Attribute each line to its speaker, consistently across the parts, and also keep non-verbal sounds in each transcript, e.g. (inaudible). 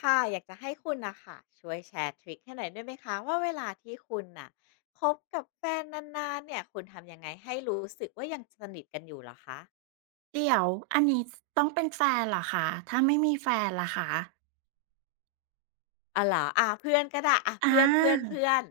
Speaker 1: ค่ะอยากจะให้คุณนะค่ะช่วยแชร์ทริคให้หน่อยได้ไหมคะว่าเวลาที่คุณน่ะคบกับแฟนนานๆเนี่ยคุณทำยังไงให้รู้สึกว่ายังสนิทกันอยู่เหรอคะ
Speaker 2: เดี๋ยวอันนี้ต้องเป็นแฟนเหรอคะถ้าไม่มีแฟนล่ะคะ
Speaker 1: อ๋อเหรออะเพื่อนก็ได้อะ
Speaker 2: อ
Speaker 1: เพื่อนเพื่อน
Speaker 2: า
Speaker 1: เพื่อน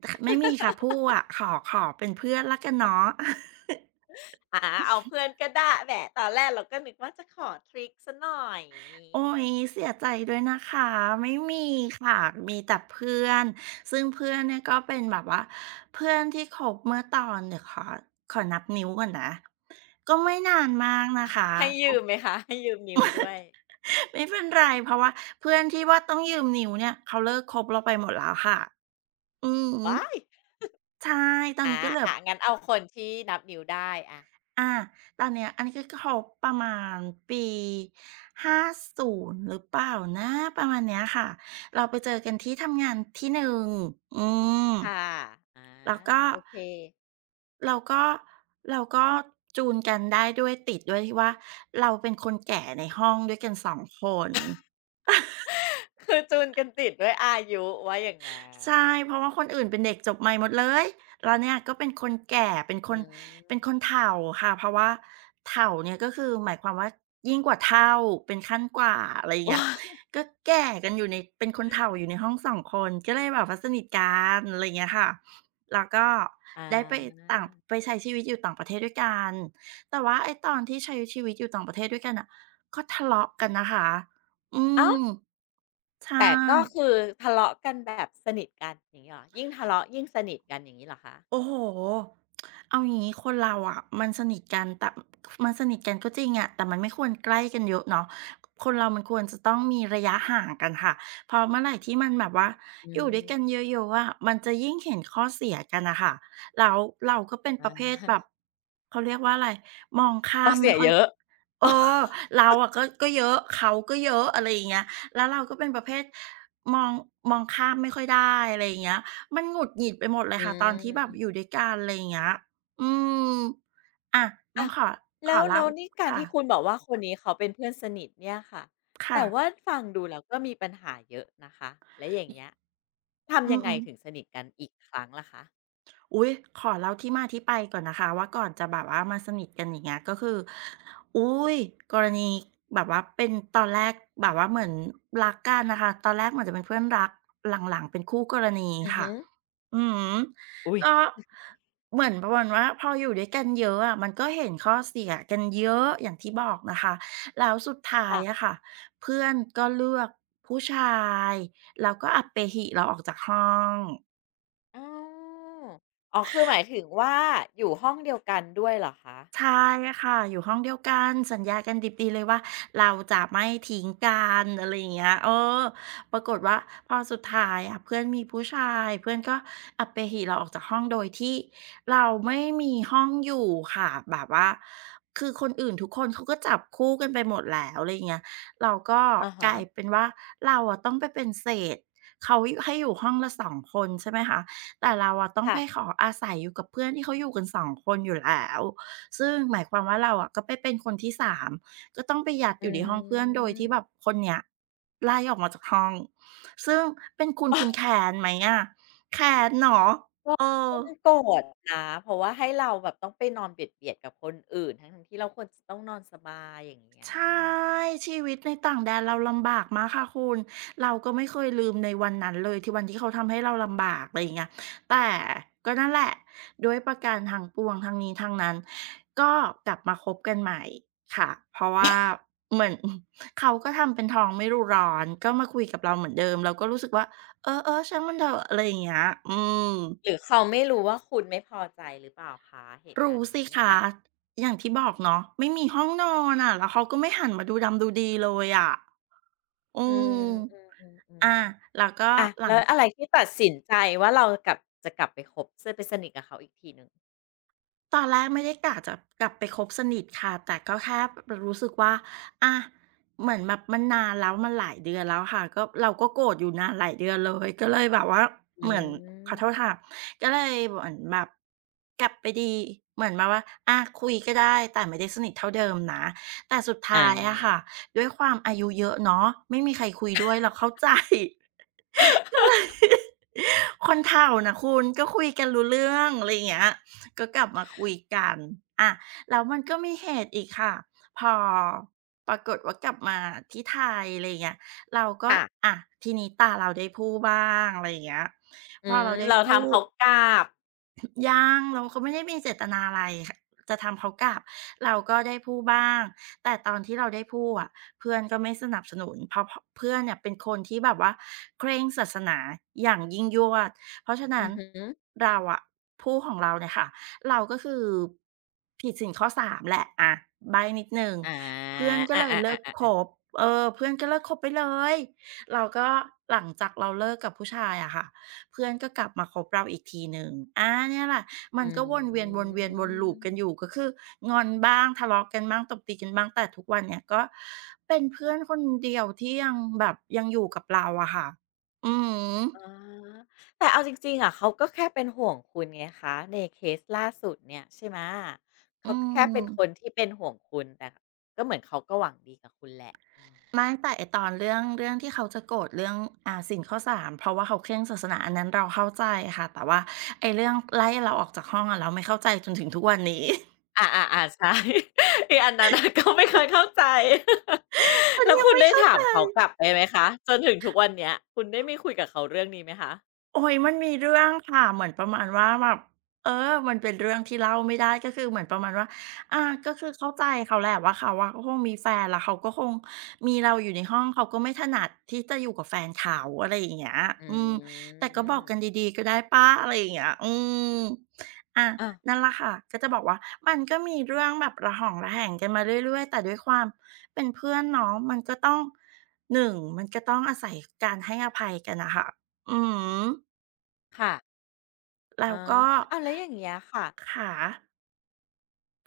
Speaker 2: แต่ขไม่มีค่ะพู่อะขอเป็นเพื่อนแล้วกันเนาะ (laughs)
Speaker 1: อ่ะเอาเพื่อนก็ได้แหมตอนแรกเราก็นึกว่าจะขอทริคซะหน่อย
Speaker 2: โอ๊ยเสียใจด้วยนะคะไม่มีค่ะมีแต่เพื่อนซึ่งเพื่อนเนี่ยก็เป็นแบบว่าเพื่อนที่คบเมื่อตอนเดี๋ยวขอนับนิ้วก่อนนะก็ไม่นานมากนะคะ
Speaker 1: ให้
Speaker 2: ค
Speaker 1: ยืมไหม
Speaker 2: บ
Speaker 1: คะให้ยืมนิ้วด้วย
Speaker 2: ไม่เป็นไรเพราะว่าเพื่อนที่ว่าต้องยืมนิ้วเนี่ยเขาเลิกคบเราไปหมดแล้วค่ะอือฮึ
Speaker 1: ว้าย
Speaker 2: ใช่ตอน
Speaker 1: อะ
Speaker 2: นี้ก็เหลือ
Speaker 1: อะงั้นเอาคนที่นับนิ้วได้อะ
Speaker 2: อาตอนเนี้ยอันนี้ก็เขาประมาณปี50หรือเปล่านะประมาณเนี้ยค่ะเราไปเจอกันที่ทำงานที่หนึ่งอืม
Speaker 1: ค่ะอา
Speaker 2: แล้วก็
Speaker 1: โอเค
Speaker 2: เราก็เราก็จูนกันได้ด้วยติดด้วยที่ว่าเราเป็นคนแก่ในห้องด้วยกันสองคน
Speaker 1: คือจูนกันติดด้วยอายุว่าอย่างนั้น
Speaker 2: ใช่เพราะว่าคนอื่นเป็นเด็กจบใหม่หมดเลยเราเนี่ยก็เป็นคนแก่เป็นค
Speaker 1: อื
Speaker 2: น
Speaker 1: ม
Speaker 2: เป็นคนเฒ่าค่ะเพราะว่าเฒ่าเนี่ยก็คือหมายความว่ายิ่งกว่าเฒ่าเป็นขั้นกว่าอะไรอย่างเงี้ย
Speaker 1: (laughs)
Speaker 2: ก็แก่กันอยู่ในเป็นคนเฒ่าอยู่ในห้องสองคนก็เลยแบบว่าสนิทกันอะไรอย่างเงี้ยค่ะแล้วก็
Speaker 1: อ
Speaker 2: ได้ไป
Speaker 1: า
Speaker 2: ต่างไปใช้ชีวิตอยู่ต่างประเทศด้วยกันแต่ว่าไอ้ตอนที่ใช้ชีวิตอยู่ต่างประเทศด้วยกันน่ะก็ทะเลาะกันนะคะอื
Speaker 1: อ้าว
Speaker 2: มใช่
Speaker 1: แต่ก็คือทะเลาะกันแบบสนิทกันอย่างงี้เหรอยิ่งทะเลาะยิ่งสนิทกันอย่างงี้เหรอคะ
Speaker 2: โอ้โฮเอาอย่างงี้คนเราอะมันสนิทกันแต่มันสนิทกันก็จริงอะแต่มันไม่ควรใกล้กันเยอะเนาะคนเรามันควรจะต้องมีระยะห่างกันค่ะเพราะเมื่อไหร่ที่มันแบบว่า
Speaker 1: อื
Speaker 2: อยู่ด้วยกัน
Speaker 1: ม
Speaker 2: เยอะๆอะมันจะยิ่งเห็นข้อเสียกันน่ะค่ะแล้วเราก็เป็นประ
Speaker 1: อา
Speaker 2: เภทแบบ
Speaker 1: (laughs)
Speaker 2: เขาเรียกว่าอะไรมองข้า
Speaker 1: ข้อ
Speaker 2: ม
Speaker 1: เสี
Speaker 2: ไม่
Speaker 1: ย
Speaker 2: ค่อ
Speaker 1: เย
Speaker 2: ย
Speaker 1: อะ (laughs)
Speaker 2: เอ
Speaker 1: ออ
Speaker 2: อเราอะก็เยอะเขาก็เยอะอะไรอย่างเงี้ยแล้วเราก็เป็นประเภทมองมองข้ามไม่ค่อยได้อะไรอย่างเงี้ยมันหงุดหงิดไปหมดเล
Speaker 1: อื
Speaker 2: ยค่ะตอนที่แบบอยู่
Speaker 1: ม
Speaker 2: ด้วยกันอะไรอย่างเงี้ยอืมอะต้อ
Speaker 1: อ้า
Speaker 2: ง
Speaker 1: ว
Speaker 2: ขอข
Speaker 1: แล้
Speaker 2: อ
Speaker 1: ว
Speaker 2: เล่า
Speaker 1: แล้วนี่การที่คุณ
Speaker 2: ค่ะ
Speaker 1: บอกว่าคนนี้เขาเป็นเพื่อนสนิทเนี่ยค่ะ
Speaker 2: ค่ะ
Speaker 1: แต่ว่าฟังดูแล้วก็มีปัญหาเยอะนะคะแล้วอย่างเงี้ย
Speaker 2: อื
Speaker 1: ทำยังไง
Speaker 2: อ
Speaker 1: ถึง
Speaker 2: ๆ
Speaker 1: สนิทกันอีกครั้งล่ะคะ
Speaker 2: อุ๊ยขอเล่าที่มาที่ไปก่อนนะคะว่าก่อนจะแบบว่ามาสนิทกันอย่างเงี้ยก็คืออุ๊ยกรณีแบบว่าเป็นตอนแรกแบบว่าเหมือนรักกันน่ะค่ะตอนแรกเหมือนจะเป็นเพื่อนรักหลังๆเป็นคู่กรณี
Speaker 1: อือ
Speaker 2: ค่ะ
Speaker 1: ฮึ
Speaker 2: อือฮึ
Speaker 1: อุ๊ย
Speaker 2: ก็เหมือนประมาณว่าพออยู่ด้วยกันเยอะอะมันก็เห็นข้อเสียกันเยอะอย่างที่บอกนะคะแล้วสุดท้ายอะ
Speaker 1: ค่ะ
Speaker 2: ค่ะเพื่อนก็เลือกผู้ชายแล้วก็อัปเปหิเราออกจากห้อง
Speaker 1: อ๋อวอ๋อคือหมายถึงว่าอยู่ห้องเดียวกันด้วยเหรอคะ
Speaker 2: ใช่ค่ะอยู่ห้องเดียวกันสัญญากันดิบดีเลยว่าเราจะไม่ทิ้งกันอะไรอย่างเงี้ยอปรากฏว่าพอสุดท้ายอะเพื่อนมีผู้ชายเพื่อนก็อัปเปหิเราออกจากห้องโดยที่เราไม่มีห้องอยู่ค่ะแบบว่าคือคนอื่นทุกคนเขาก็จับคู่กันไปหมดแล้วอะไรอย่างเงี้ยเราก็
Speaker 1: อะ
Speaker 2: ก
Speaker 1: ฮะ
Speaker 2: ลายเป็นว่าเราอะต้องไปเป็นเศษเขาให้อยู่ห้องละสองคนใช่ไหมคะแต่เราอะต้อง
Speaker 1: ค่ะ
Speaker 2: ไปขออาศัยอยู่กับเพื่อนที่เขาอยู่กันสองคนอยู่แล้ว ซึ่งหมายความว่าเราอะก็ไปเป็นคนที่สามก็ต้องไปยัดอ
Speaker 1: อื
Speaker 2: ยู่ในห้องเพื่อนโดย
Speaker 1: ม
Speaker 2: ที่แบบคนเนี้ยไล่ออกมาจากห้องซึ่งเป็นคุณแค้นไหมอะแค้นเนาะ
Speaker 1: ก็
Speaker 2: เออ
Speaker 1: ต้องโกรธนะเพราะว่าให้เราแบบต้องไปนอนเบียดๆกับคนอื่นทั้งๆที่เราควรจะต้องนอนสบายอย่างเงี้ย
Speaker 2: ใช่ชีวิตในต่างแดนเราลำบากมากค่ะคุณเราก็ไม่เคยลืมในวันนั้นเลยที่วันที่เขาทำให้เราลำบากอะไรอย่างเงี้ยแต่ก็นั่นแหละด้วยประการทั้งปวงทั้งนี้ทั้งนั้นก็กลับมาคบกันใหม่ค่ะเพราะว่าเหมือน (laughs) เขาก็ทำเป็นท้องไม่รู้ร้อนก็มาคุยกับเราเหมือนเดิมเราก็รู้สึกว่าเออๆช่างมันเถอะอะไรอย่างเงี้ยอืม
Speaker 1: หรือเขาไม่รู้ว่าคุณไม่พอใจหรือเปล่าคะเหตุการ
Speaker 2: รู้
Speaker 1: ณ์นี้
Speaker 2: สิ
Speaker 1: เนี่ย
Speaker 2: คะอย่างที่บอกเนาะไม่มีห้องนอนอะแล้วเขาก็ไม่หันมาดูดำดูดีเลยอะอื
Speaker 1: อื
Speaker 2: ม
Speaker 1: ม
Speaker 2: อา
Speaker 1: ๆๆ
Speaker 2: แล้วก็
Speaker 1: ๆอะ
Speaker 2: หลั
Speaker 1: แล้
Speaker 2: ง
Speaker 1: วอะไรที่ตัดสินใจว่าเรากลับจะกลับไปคบจะไปสนิทกับเขาอีกทีหนึ่ง
Speaker 2: ตอนแรกไม่ได้กะจะกลับไปคบสนิทค่ะแต่ก็แค่รู้สึกว่าอะเหมือนแบบมันนานแล้วมันหลายเดือนแล้วค่ะก็เราก็โกรธอยู่นานหลายเดือนเลยก็เลยแบบว่า
Speaker 1: อื
Speaker 2: เหมือนขอโทษ
Speaker 1: ม
Speaker 2: ค่ะก็เลยเหมือนแบบกลับไปดีเหมือนแบบว่าอะคุยก็ได้แต่ไม่ได้สนิทเท่าเดิมนะแต่สุด
Speaker 1: อา
Speaker 2: ท้ายอะค่ะด้วยความอายุเยอะเนาะไม่มีใครคุยด้วยเราเข้าใจ (laughs) คนเฒ่าน่ะคุณก็คุยกันรู้เรื่องอะไรอย่างเงี้ยก็กลับมาคุยกันอาแล้วมันก็มีเหตุอีกค่ะพอปรากฏว่ากลับมาที่ไทยอะไรอย่างเงี้ยเราก็
Speaker 1: ค่ะ (laughs)
Speaker 2: อาทีนี้ตาเราได้พลู่บ้างอะไรอย่างเงี้ย
Speaker 1: อื
Speaker 2: พอ
Speaker 1: ม
Speaker 2: เราได้
Speaker 1: เรา
Speaker 2: พลู่
Speaker 1: ทำเขากราบ
Speaker 2: (coughs) ยังเราก็ไม่ได้มีเจตนาอะไรคจะทำเขากลับเราก็ได้พูดบ้างแต่ตอนที่เราได้พูดอะเพื่อนก็ไม่สนับสนุนเพราะพเพื่อนเนี่ยเป็นคนที่แบบว่าเคร่งศาสนาอย่างยิ่งยวดเพราะฉะ
Speaker 1: อื
Speaker 2: นั้น
Speaker 1: อฮึ
Speaker 2: เราอะพูดของเราเนี่ยค่ะเราก็คือผิดศีลข้อสามแหละอะใบ้นิดหนึ่ง
Speaker 1: อา
Speaker 2: เพื่อนก็เลย
Speaker 1: อา
Speaker 2: เลิก
Speaker 1: ๆ
Speaker 2: ค
Speaker 1: ๆๆๆ
Speaker 2: บเออเพื่อนก็เลิกคบไปเลยเราก็หลังจากเราเลิกกับผู้ชายอะค่ะ เพื่อนก็กลับมาคบเราอีกทีหนึ่งอาเนี่ยแหละมัน
Speaker 1: อื
Speaker 2: ก็วนเวียนวนเวียนวน l o o กันอ
Speaker 1: ม
Speaker 2: ยู่ก็คืองอนบ้างทะเลาะกันบ้างตบตีกันบ้างแต่ทุกวันเนี่ยก็เป็นเพื่อนคนเดียวที่ยังแบบยังอยู่กับเราอะค่ะอืม
Speaker 1: อ๋อแต่เอาจริงๆอะเขาก็แค่เป็นห่วงคุณไงคะในเคสล่าสุดเนี่ยใช่ไหม
Speaker 2: อื
Speaker 1: เขาก็แค่เป็นคน
Speaker 2: ม
Speaker 1: ที่เป็นห่วงคุณแต่ก็เหมือนเขาก็หวังดีกับคุณแหละอืม
Speaker 2: ไม่แต่ไอ้ตอนเรื่องเรื่องที่เขาจะโกรธเรื่องศีลข้อ3เพราะว่าเขาเคร่งศาสนาอันนั้นเราเข้าใจค่ะแต่ว่าไอ้เรื่องไล่เราออกจากห้องอะเราไม่เข้าใจจนถึงทุกวันนี้
Speaker 1: อาๆๆใช่ไอ้อันนั้นน่ะก็ไม่เคยเข้าใจ
Speaker 2: (laughs) มัน
Speaker 1: แล้ว
Speaker 2: ยัง
Speaker 1: คุณ
Speaker 2: ไม่
Speaker 1: ได้
Speaker 2: เข้า
Speaker 1: ถา
Speaker 2: ใจ
Speaker 1: มเขากลับไปไหมคะจนถึงทุกวันเนี้ยคุณได้มีคุยกับเขาเรื่องนี้ไหมคะ
Speaker 2: โอ้ยมันมีเรื่องค่ะเหมือนประมาณว่าแบบมันเป็นเรื่องที่เล่าไม่ได้ก็คือเหมือนประมาณว่าอาก็คือเข้าใจเขาแหละว่าเขาก็คงมีแฟนแล้วเขาก็คงมีเราอยู่ในห้องเขาก็ไม่ถนัดที่จะอยู่กับแฟนเขาอะไรอย่างเงี้ย
Speaker 1: อื
Speaker 2: อืมแต่ก็บอกกัน
Speaker 1: ม
Speaker 2: ดีๆก็ได้ป้าอะไรอย่างเงี้ยอืมอา
Speaker 1: อา
Speaker 2: นั่นแหละค่ะก็จะบอกว่ามันก็มีเรื่องแบบระหองระแหงกันมาเรื่อยๆแต่ด้วยความเป็นเพื่อนเนาะมันก็ต้องหนึ่งมันก็ต้องอาศัยการให้อภัยกันนะคะอืม
Speaker 1: ค่ะอ๋
Speaker 2: แล้
Speaker 1: อ
Speaker 2: วก็
Speaker 1: อ้าวแล้วอย่างเงี้ยค่ะ
Speaker 2: ขา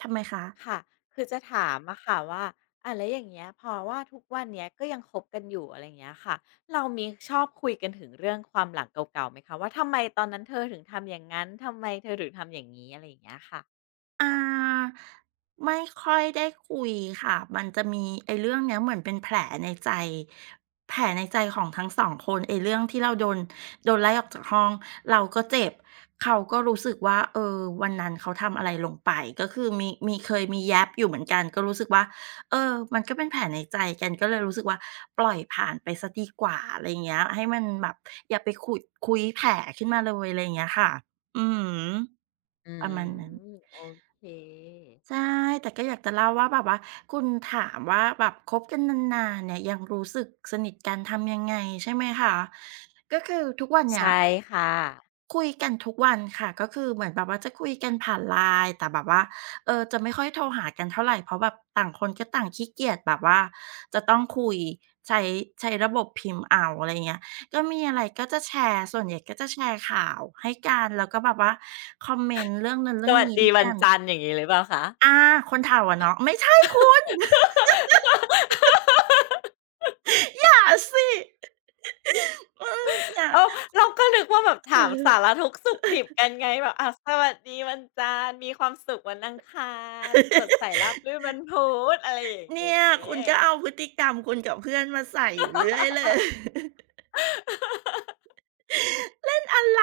Speaker 2: ทำไมคะ
Speaker 1: ค่ะคือจะถามอะค่ะว่าอ่าแล้วอย่างเงี้ยเพราะว่าทุกวันเนี้ยก็ยังคบกันอยู่อะไรอย่างเงี้ยค่ะเรามีชอบคุยกันถึงเรื่องความหลังเก่าๆไหมคะว่าทำไมตอนนั้นเธอถึงทำอย่างงั้นทำไมเธอถึงทำอย่างงี้อะไรอย่างเงี้ยค่ะ
Speaker 2: อาไม่ค่อยได้คุยค่ะมันจะมีไอ้เรื่องเนี้ยเหมือนเป็นแผลในใจแผลในใจของทั้งสองคนไอ้เรื่องที่เราโดนโดนไล่ออกจากห้องเราก็เจ็บเขาก็รู้สึกว่าวันนั้นเขาทำอะไรลงไปก็คือมีเคยมีแย้บอยู่เหมือนกันก็รู้สึกว่ามันก็เป็นแผลในใจกันก็เลยรู้สึกว่าปล่อยผ่านไปเสียดีกว่าอะไรอย่างเงี้ยให้มันแบบอย่าไปขุดคุ้ยแผลขึ้นมาเลยอะไรอย่างเงี้ยค่ะอือฮึ
Speaker 1: อื
Speaker 2: ป
Speaker 1: ม
Speaker 2: ระมาณนั้น
Speaker 1: โอเค
Speaker 2: ใช่แต่ก็อยากจะเล่าว่าแบบว่าคุณถามว่าแบบคบกันนานๆเนี่ยยังรู้สึกสนิทกันทำยังไงใช่ไหมคะก็คือทุกวันเนี้ย
Speaker 1: ใช่ค่ะ
Speaker 2: คุยกันทุกวันค่ะก็คือเหมือนแบบว่าจะคุยกันผ่าน LINE แต่แบบว่าจะไม่ค่อยโทรหากันเท่าไรเพราะแบบต่างคนก็ต่างขี้เกียจแบบว่าจะต้องคุยใช้ใช้ระบบพิมพ์เอาอะไรอย่างเงี้ยก็มีอะไรก็จะแชร์ส่วนใหญ่ก็จะแชร์ข่าวให้กันแล้วก็แบบว่าคอมเมนต์เรื่องนั้น
Speaker 1: ส
Speaker 2: เรื่อง
Speaker 1: วัส
Speaker 2: นี้
Speaker 1: ดี
Speaker 2: ด้วย
Speaker 1: วัน
Speaker 2: กัน
Speaker 1: จันทร์อย่างงี้หรือเปล่าคะ
Speaker 2: อาคนเฒ่าอะเนาะไม่ใช่คุณ
Speaker 1: (laughs)
Speaker 2: (laughs) อย่าสิอืมอย่า
Speaker 1: เออเราก็นึกว่าแบบถามสารทุกข์สุขดิบกันไงแบบอาสวัสดีวันจันทร์มีความสุขวันอังคารสดใสราบรื่น
Speaker 2: (laughs)
Speaker 1: วันพุธอะไรอย่างงี
Speaker 2: เนี่ยคุณก็
Speaker 1: ้
Speaker 2: เอาพฤติกรรมคุณกับเพื่อนมาใส่อยู่เรื่อยเลย
Speaker 1: (laughs)
Speaker 2: (laughs) เล่นอะไร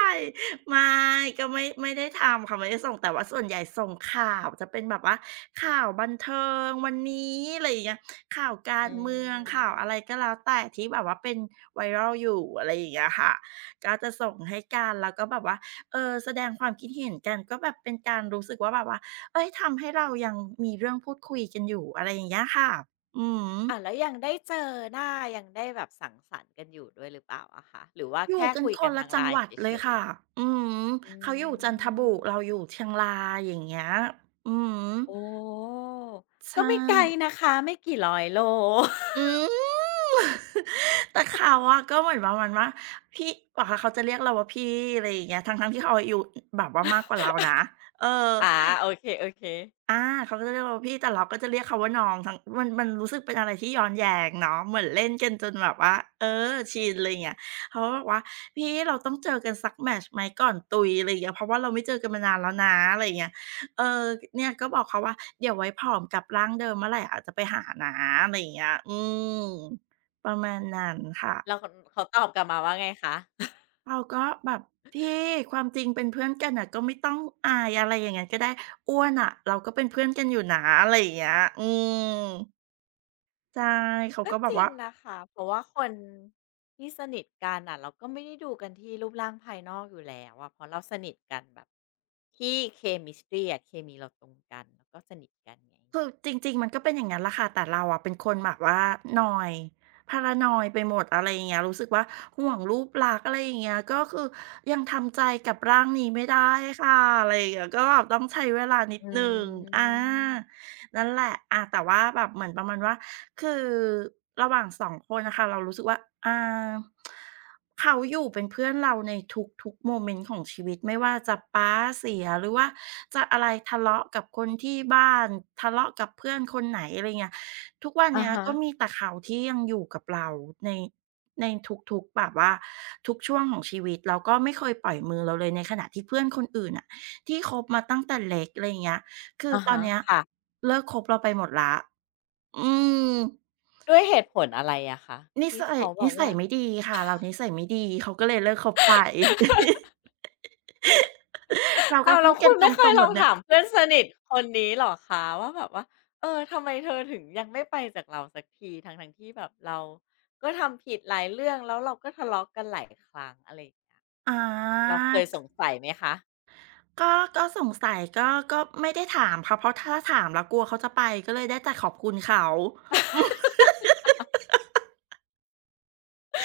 Speaker 2: ไม่ก็ไม่ได้ทำค่ะไม่ได้ส่งแต่ว่าส่วนใหญ่ส่งข่าวจะเป็นแบบว่าข่าวบันเทิงวันนี้อะไรอย่างเงี้ยข่าวกา
Speaker 1: อื
Speaker 2: รเมืองข่าวอะไร
Speaker 1: ม
Speaker 2: ก็แล้วแต่ที่แบบว่าเป็น viral อยู่อะไรอย่างเงี้ยค่ะก็จะส่งให้กันแล้วก็แบบว่าแสดงความคิดเห็นกันก็แบบเป็นการรู้สึกว่าแบบว่าเฮ้ยทำให้เรายังมีเรื่องพูดคุยกันอยู่อะไรอย่างเงี้ยค่ะอือ
Speaker 1: อ่าแล้
Speaker 2: ฮึ
Speaker 1: วยังได้เจอหน้ายังได้แบบสังสรรค์กันอยู่ด้วยหรือเปล่าอะคะหรือว่า
Speaker 2: อยู่
Speaker 1: แค่
Speaker 2: กัน
Speaker 1: คุย
Speaker 2: ค
Speaker 1: กัน
Speaker 2: นละ
Speaker 1: ทาง
Speaker 2: จังห
Speaker 1: LINE
Speaker 2: วั
Speaker 1: เ
Speaker 2: ดเล
Speaker 1: ฉ
Speaker 2: ย
Speaker 1: ย
Speaker 2: ค่ะ
Speaker 1: ๆ
Speaker 2: อืม
Speaker 1: อื
Speaker 2: เขาอยู่จันทบุ
Speaker 1: ม
Speaker 2: รีเราอยู่เชียงรายอย่างเงี้ยอืม
Speaker 1: โอ้ก็
Speaker 2: ใช่
Speaker 1: ไม่ไกลนะคะไม่กี่ร้อยโล
Speaker 2: อืม (laughs) แต่เขาอะก็เหมือนประมาณว่าพี่ว่าเขาจะเรียกเราว่าพี่อะไรอย่างเงี้ยทั้งที่เขาอายุแบบว่ามากกว่าเรา
Speaker 1: (laughs)
Speaker 2: นะเออ
Speaker 1: อาโอเคๆ
Speaker 2: อาเขาก็จะเรียกเราพี่แต่เราก็จะเรียกเขาว่าน้องทั้งมันรู้สึกเป็นอะไรที่ย้อนแย้งเนาะเหมือนเล่นกันจนแบบว่าเออชินอะไรอย่างเงี้ยเขาก็บอกว่าพี่เราต้องเจอกันสักแมตช์ไหมก่อนตุยอะไรอย่างเงี้ยเพราะว่าเราไม่เจอกันมานานแล้วนะอะไรอย่างเงี้ยเออเนี่ยก็บอกเขาว่าเดี๋ยวไว้ผอมกลับร่างเดิมเมื่อไหร่อาจจะไปหานะอะไรอย่างเงี้ยอืมประมาณนั้นค่ะ
Speaker 1: แล้วคเขาตอบกลับมาว่าไงคะ
Speaker 2: เราก็แบบที่ความจริงเป็นเพื่อนกันน่ะก็ไม่ต้องอายอะไรอย่างงั้นก็ได้อ้วนอะเราก็เป็นเพื่อนกันอยู่นะอะไรอย่างเงี้ยอืมใช่เขา
Speaker 1: ก็
Speaker 2: ก็แบ
Speaker 1: จ
Speaker 2: บ
Speaker 1: ริง
Speaker 2: ว่า
Speaker 1: นะคะเพราะว่าคนที่สนิทกันน่ะเราก็ไม่ได้ดูกันที่รูปร่างภายนอกอยู่แล้วอะเพราะเราสนิทกันแบบที่เคมิสตรีอ่ะเคมีเราตรงกันแล้วก็สนิทกันไง
Speaker 2: คือจริงๆมันก็เป็นอย่างงั้นแหละค่ะแต่เราอะเป็นคนแบบว่านอยด์ paranoid ไปหมดอะไรอย่างเงี้ยรู้สึกว่าห่วงรูปลักษณ์อะไรอย่างเงี้ยก็คือยังทำใจกับร่างนี้ไม่ได้ค่ะอะไรอย่างเงี้ยก็แบบต้องใช้เวลานิด
Speaker 1: อื
Speaker 2: หนึ่งอา
Speaker 1: ม
Speaker 2: นั่นแหละแต่ว่าแบบเหมือนประมาณว่าคือระหว่างสองคนน่ะค่ะเรารู้สึกว่าอา เขาอยู่เป็นเพื่อนเราในทุกๆโมเมนต์ของชีวิตไม่ว่าจะป๊าเสียหรือว่าจะอะไรทะเลาะกับคนที่บ้านทะเลาะกับเพื่อนคนไหนอะไรเงี้ยทุกวัน
Speaker 1: อะ
Speaker 2: เนี้ย
Speaker 1: ฮะ
Speaker 2: ก็มีแต่เขาที่ยังอยู่กับเราในในทุกๆแบบว่าทุกช่วงของชีวิตแล้วก็ไม่เคยปล่อยมือเราเลยในขณะที่เพื่อนคนอื่นน่ะที่คบมาตั้งแต่เล็กอะไรอย่างเงี้ยคือ
Speaker 1: อะ
Speaker 2: ตอน
Speaker 1: ฮะ
Speaker 2: เนี้ย
Speaker 1: ค่ะ
Speaker 2: เลิกคบเราไปหมดแล้วอืม
Speaker 1: ด้วยเหตุผลอะไรอะคะ
Speaker 2: นิ
Speaker 1: ที่
Speaker 2: สัย
Speaker 1: เขาแบ
Speaker 2: นิ
Speaker 1: บ
Speaker 2: สัย
Speaker 1: ว่า
Speaker 2: ไม่ดีค่ะ เรานิสัยไม่ดี เขาก็เลยเลิกคบไป (laughs) เราก็
Speaker 1: อ้าวแล้
Speaker 2: พู
Speaker 1: ว
Speaker 2: ดกั
Speaker 1: คุ
Speaker 2: น
Speaker 1: ณ
Speaker 2: ต
Speaker 1: ไม่เค
Speaker 2: ร
Speaker 1: ย
Speaker 2: งๆ
Speaker 1: ล
Speaker 2: แบ
Speaker 1: อง
Speaker 2: บเนี้ย
Speaker 1: ถามเพื่อนสนิทคนนี้เหรอคะว่าแบบว่าเออทำไมเธอถึงยังไม่ไปจากเราสักทีทั้งทั้งที่แบบเราก็ทำผิดหลายเรื่องแล้วเราก็ทะเลาะกันหลายครั้งอะไรอย่างเงี้ย
Speaker 2: อา
Speaker 1: เราเคยสงสัยไหมคะ
Speaker 2: ก็สงสัยก็ไม่ได้ถามค่ะเพราะถ้าถามแล้วกลัวเขาจะไป ก็เลยได้แต่ขอบคุณเขา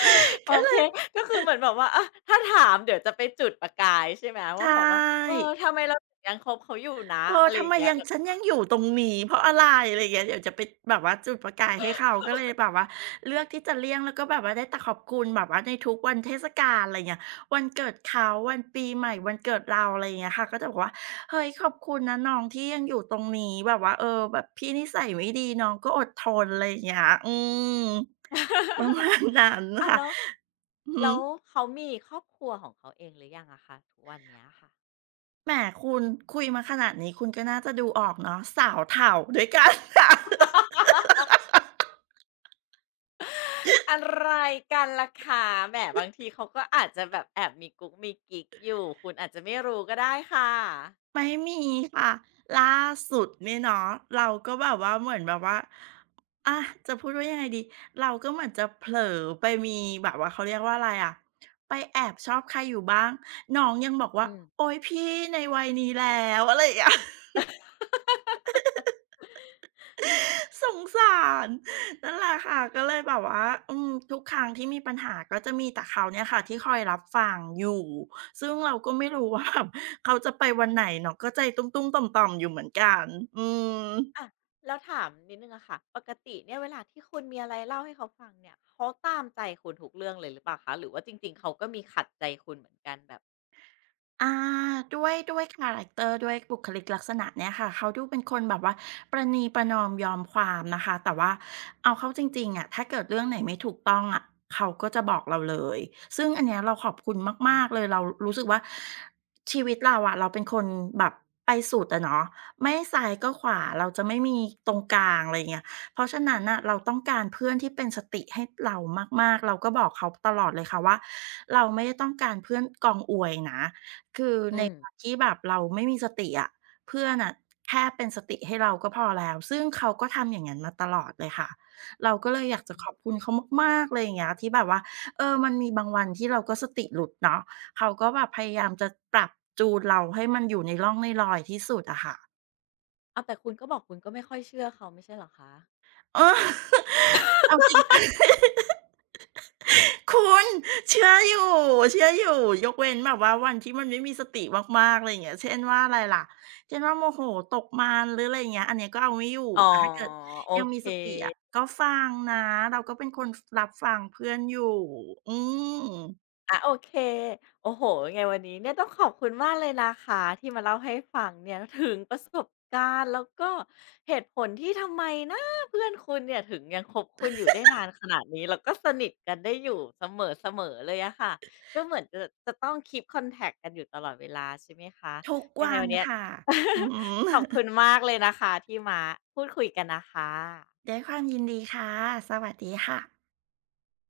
Speaker 2: (laughs)
Speaker 1: โอ
Speaker 2: ก็เล
Speaker 1: เค
Speaker 2: ย
Speaker 1: ก็คือเหมือนแบบว่าอะถ้าถามเดี๋ยวจะไปจุดประกายใช่ไหมว่า
Speaker 2: ใช่
Speaker 1: แบบว่าเออทำไมเราถึงยังคบเขาอยู่นะ
Speaker 2: เออ
Speaker 1: อะไรอ
Speaker 2: ทำ
Speaker 1: ย่าง
Speaker 2: ไม
Speaker 1: เงี้ย
Speaker 2: ยัง
Speaker 1: แล้ว
Speaker 2: ฉันยังอยู่ตรงนี้เพราะอะไรอะไรอย่างเงี้ยเดี๋ยวจะไปแบบว่าจุดประกายให้เขาก็เลยแบบว่าเลือกที่จะเลี่ยงแล้วก็แบบว่าได้แต่ขอบคุณแบบว่าในทุกวันเทศกาลอะไรเงี้ยวันเกิดเขาวันปีใหม่วันเกิดเราอะไรอย่างเงี้ยค่ะก็จะบอกว่าเฮ้ยขอบคุณนะน้องที่ยังอยู่ตรงนี้แบบว่าเออแบบพี่นิสัยไม่ดีน้องก็อดทนอะไรอย่างเงี้ยอืมประมา
Speaker 1: (laughs)
Speaker 2: ณนั้น
Speaker 1: อ้าว
Speaker 2: ค่ะ
Speaker 1: แล้ว
Speaker 2: อือฮึ
Speaker 1: แล้วเขามีครอบครัวของเขาเองหรือยังอะคะทุกวันเนี้ยค่ะ
Speaker 2: แหมคุณคุยมาขนาดนี้คุณก็น่าจะดูออกเนาะสาวเถ่าด้วยกัน (laughs) ค่ะ
Speaker 1: (laughs) อะไรกันล่ะคะแหมบางทีเขาก็อาจจะแบบแอบมีกุ๊กมีกิ๊กอยู่คุณอาจจะไม่รู้ก็ได้ค่ะ
Speaker 2: ไม่มีค่ะล่าสุดเนี่ยเนาะเราก็แบบว่าเหมือนแบบว่าอะจะพูดว่ายังไงดีเราก็เหมือนจะเผลอไปมีแบบว่าเขาเรียกว่าอะไรอะไปแอบชอบใครอยู่บ้างน้องยังบอกว่า
Speaker 1: อืม
Speaker 2: โอ๊ยพี่ในวัยนี้แล้วอะไรอย่างเงี้ย (laughs) สงสารนั่นแหละค่ะก็เลยแบบว่าอืมทุกครั้งที่มีปัญหาก็จะมีแต่เขาเนี่ยค่ะที่คอยรับฟังอยู่ซึ่งเราก็ไม่รู้ว่าแบบเขาจะไปวันไหนเนาะก็ใจตุ้มๆต่อมๆอยู่เหมือนกันอืม
Speaker 1: อะแล้วถามนิดนึงอะค่ะปกติเนี่ยเวลาที่คุณมีอะไรเล่าให้เขาฟังเนี่ยเขาตามใจคุณทุกเรื่องเลยหรือเปล่าคะหรือว่าจริงๆเขาก็มีขัดใจคุณเหมือนกันแบบ
Speaker 2: อ่าด้วยคาแรคเตอร์ด้วยบุคลิกลักษณะเนี่ยค่ะเขาดูเป็นคนแบบว่าประนีประนอมยอมความนะคะแต่ว่าเอาเข้าจริงๆอะถ้าเกิดเรื่องไหนไม่ถูกต้องอะเขาก็จะบอกเราเลยซึ่งอันเนี้ยเราขอบคุณ
Speaker 1: อื
Speaker 2: มากๆเลย
Speaker 1: ม
Speaker 2: เรารู้สึกว่าชีวิตเราอะเราเป็นคนแบบไปสุดอะเนาะไม่ซ้ายก็ขวาเราจะไม่มีตรงกลางอะไรยเงี้ยเพราะฉะนั้นอ่ะเราต้องการเพื่อนที่เป็นสติให้เรามากๆเราก็บอกเขาตลอดเลยค่ะว่าเราไม่ได้ต้องการเพื่อนกองอวยนะ คือ
Speaker 1: อื
Speaker 2: ใน
Speaker 1: ม
Speaker 2: ความที่แบบเราไม่มีสติอะเพื่อนน่ะแค่เป็นสติให้เราก็พอแล้วซึ่งเขาก็ทำอย่างงั้นมาตลอดเลยค่ะเราก็เลยอยากจะขอบคุณเขามากๆเลยอย่างเงี้ยที่แบบว่าเออมันมีบางวันที่เราก็สติหลุดเนาะเขาก็แบบพยายามจะปรับจูนเราให้มันอยู่ในร่องในรอยที่สุดอะค่ะ
Speaker 1: เอาแต่คุณก็บอกคุณก็ไม่ค่อยเชื่อเขาไม่ใช่เหรอคะ
Speaker 2: เออ (laughs) เอาจริง คุณเชื่ออยู่เชื่ออยู่ยกเว้นแบบว่าวันที่มันไม่มีสติมากๆอะไรอย่างเงี้ยเช่นว่าอะไรล่ะเช่นว่าโมโหตกมันหรืออะไรอย่างเงี้ยอันเนี้ยก็เอาไม่อยู่
Speaker 1: อ๋อ
Speaker 2: แต่ถ้าเกิด
Speaker 1: โอ
Speaker 2: ยัง
Speaker 1: เค
Speaker 2: มีสติอะก็ฟังนะเราก็เป็นคนฟรับฟังเพื่อนอยู่อืม
Speaker 1: อะโอเคโอ้โหยังไงวันนี้เนี่ยต้องขอบคุณมากเลยนะคะที่มาเล่าให้ฟังเนี่ยถึงประสบการณ์แล้วก็เหตุผลที่ทำไมนะเพื่อนคุณเนี่ยถึงยังคบคุณอยู่ได้นานขนาดนี้แล้วก็สนิทกันได้อยู่เสมอเสมอเลยอะค่ะก็เหมือนจะจะต้องค e e p c o n t a กันอยู่ตลอดเวลาใช่ไหมคะ
Speaker 2: ทุก
Speaker 1: ยังไง
Speaker 2: วัน
Speaker 1: วันเนี้ย
Speaker 2: ค่ะอือฮึ (laughs)
Speaker 1: (laughs) ขอบคุณมากเลยนะคะที่มาพูดคุยกันนะคะ
Speaker 2: ด้วยความยินดีค่ะสวัสดีค่ะ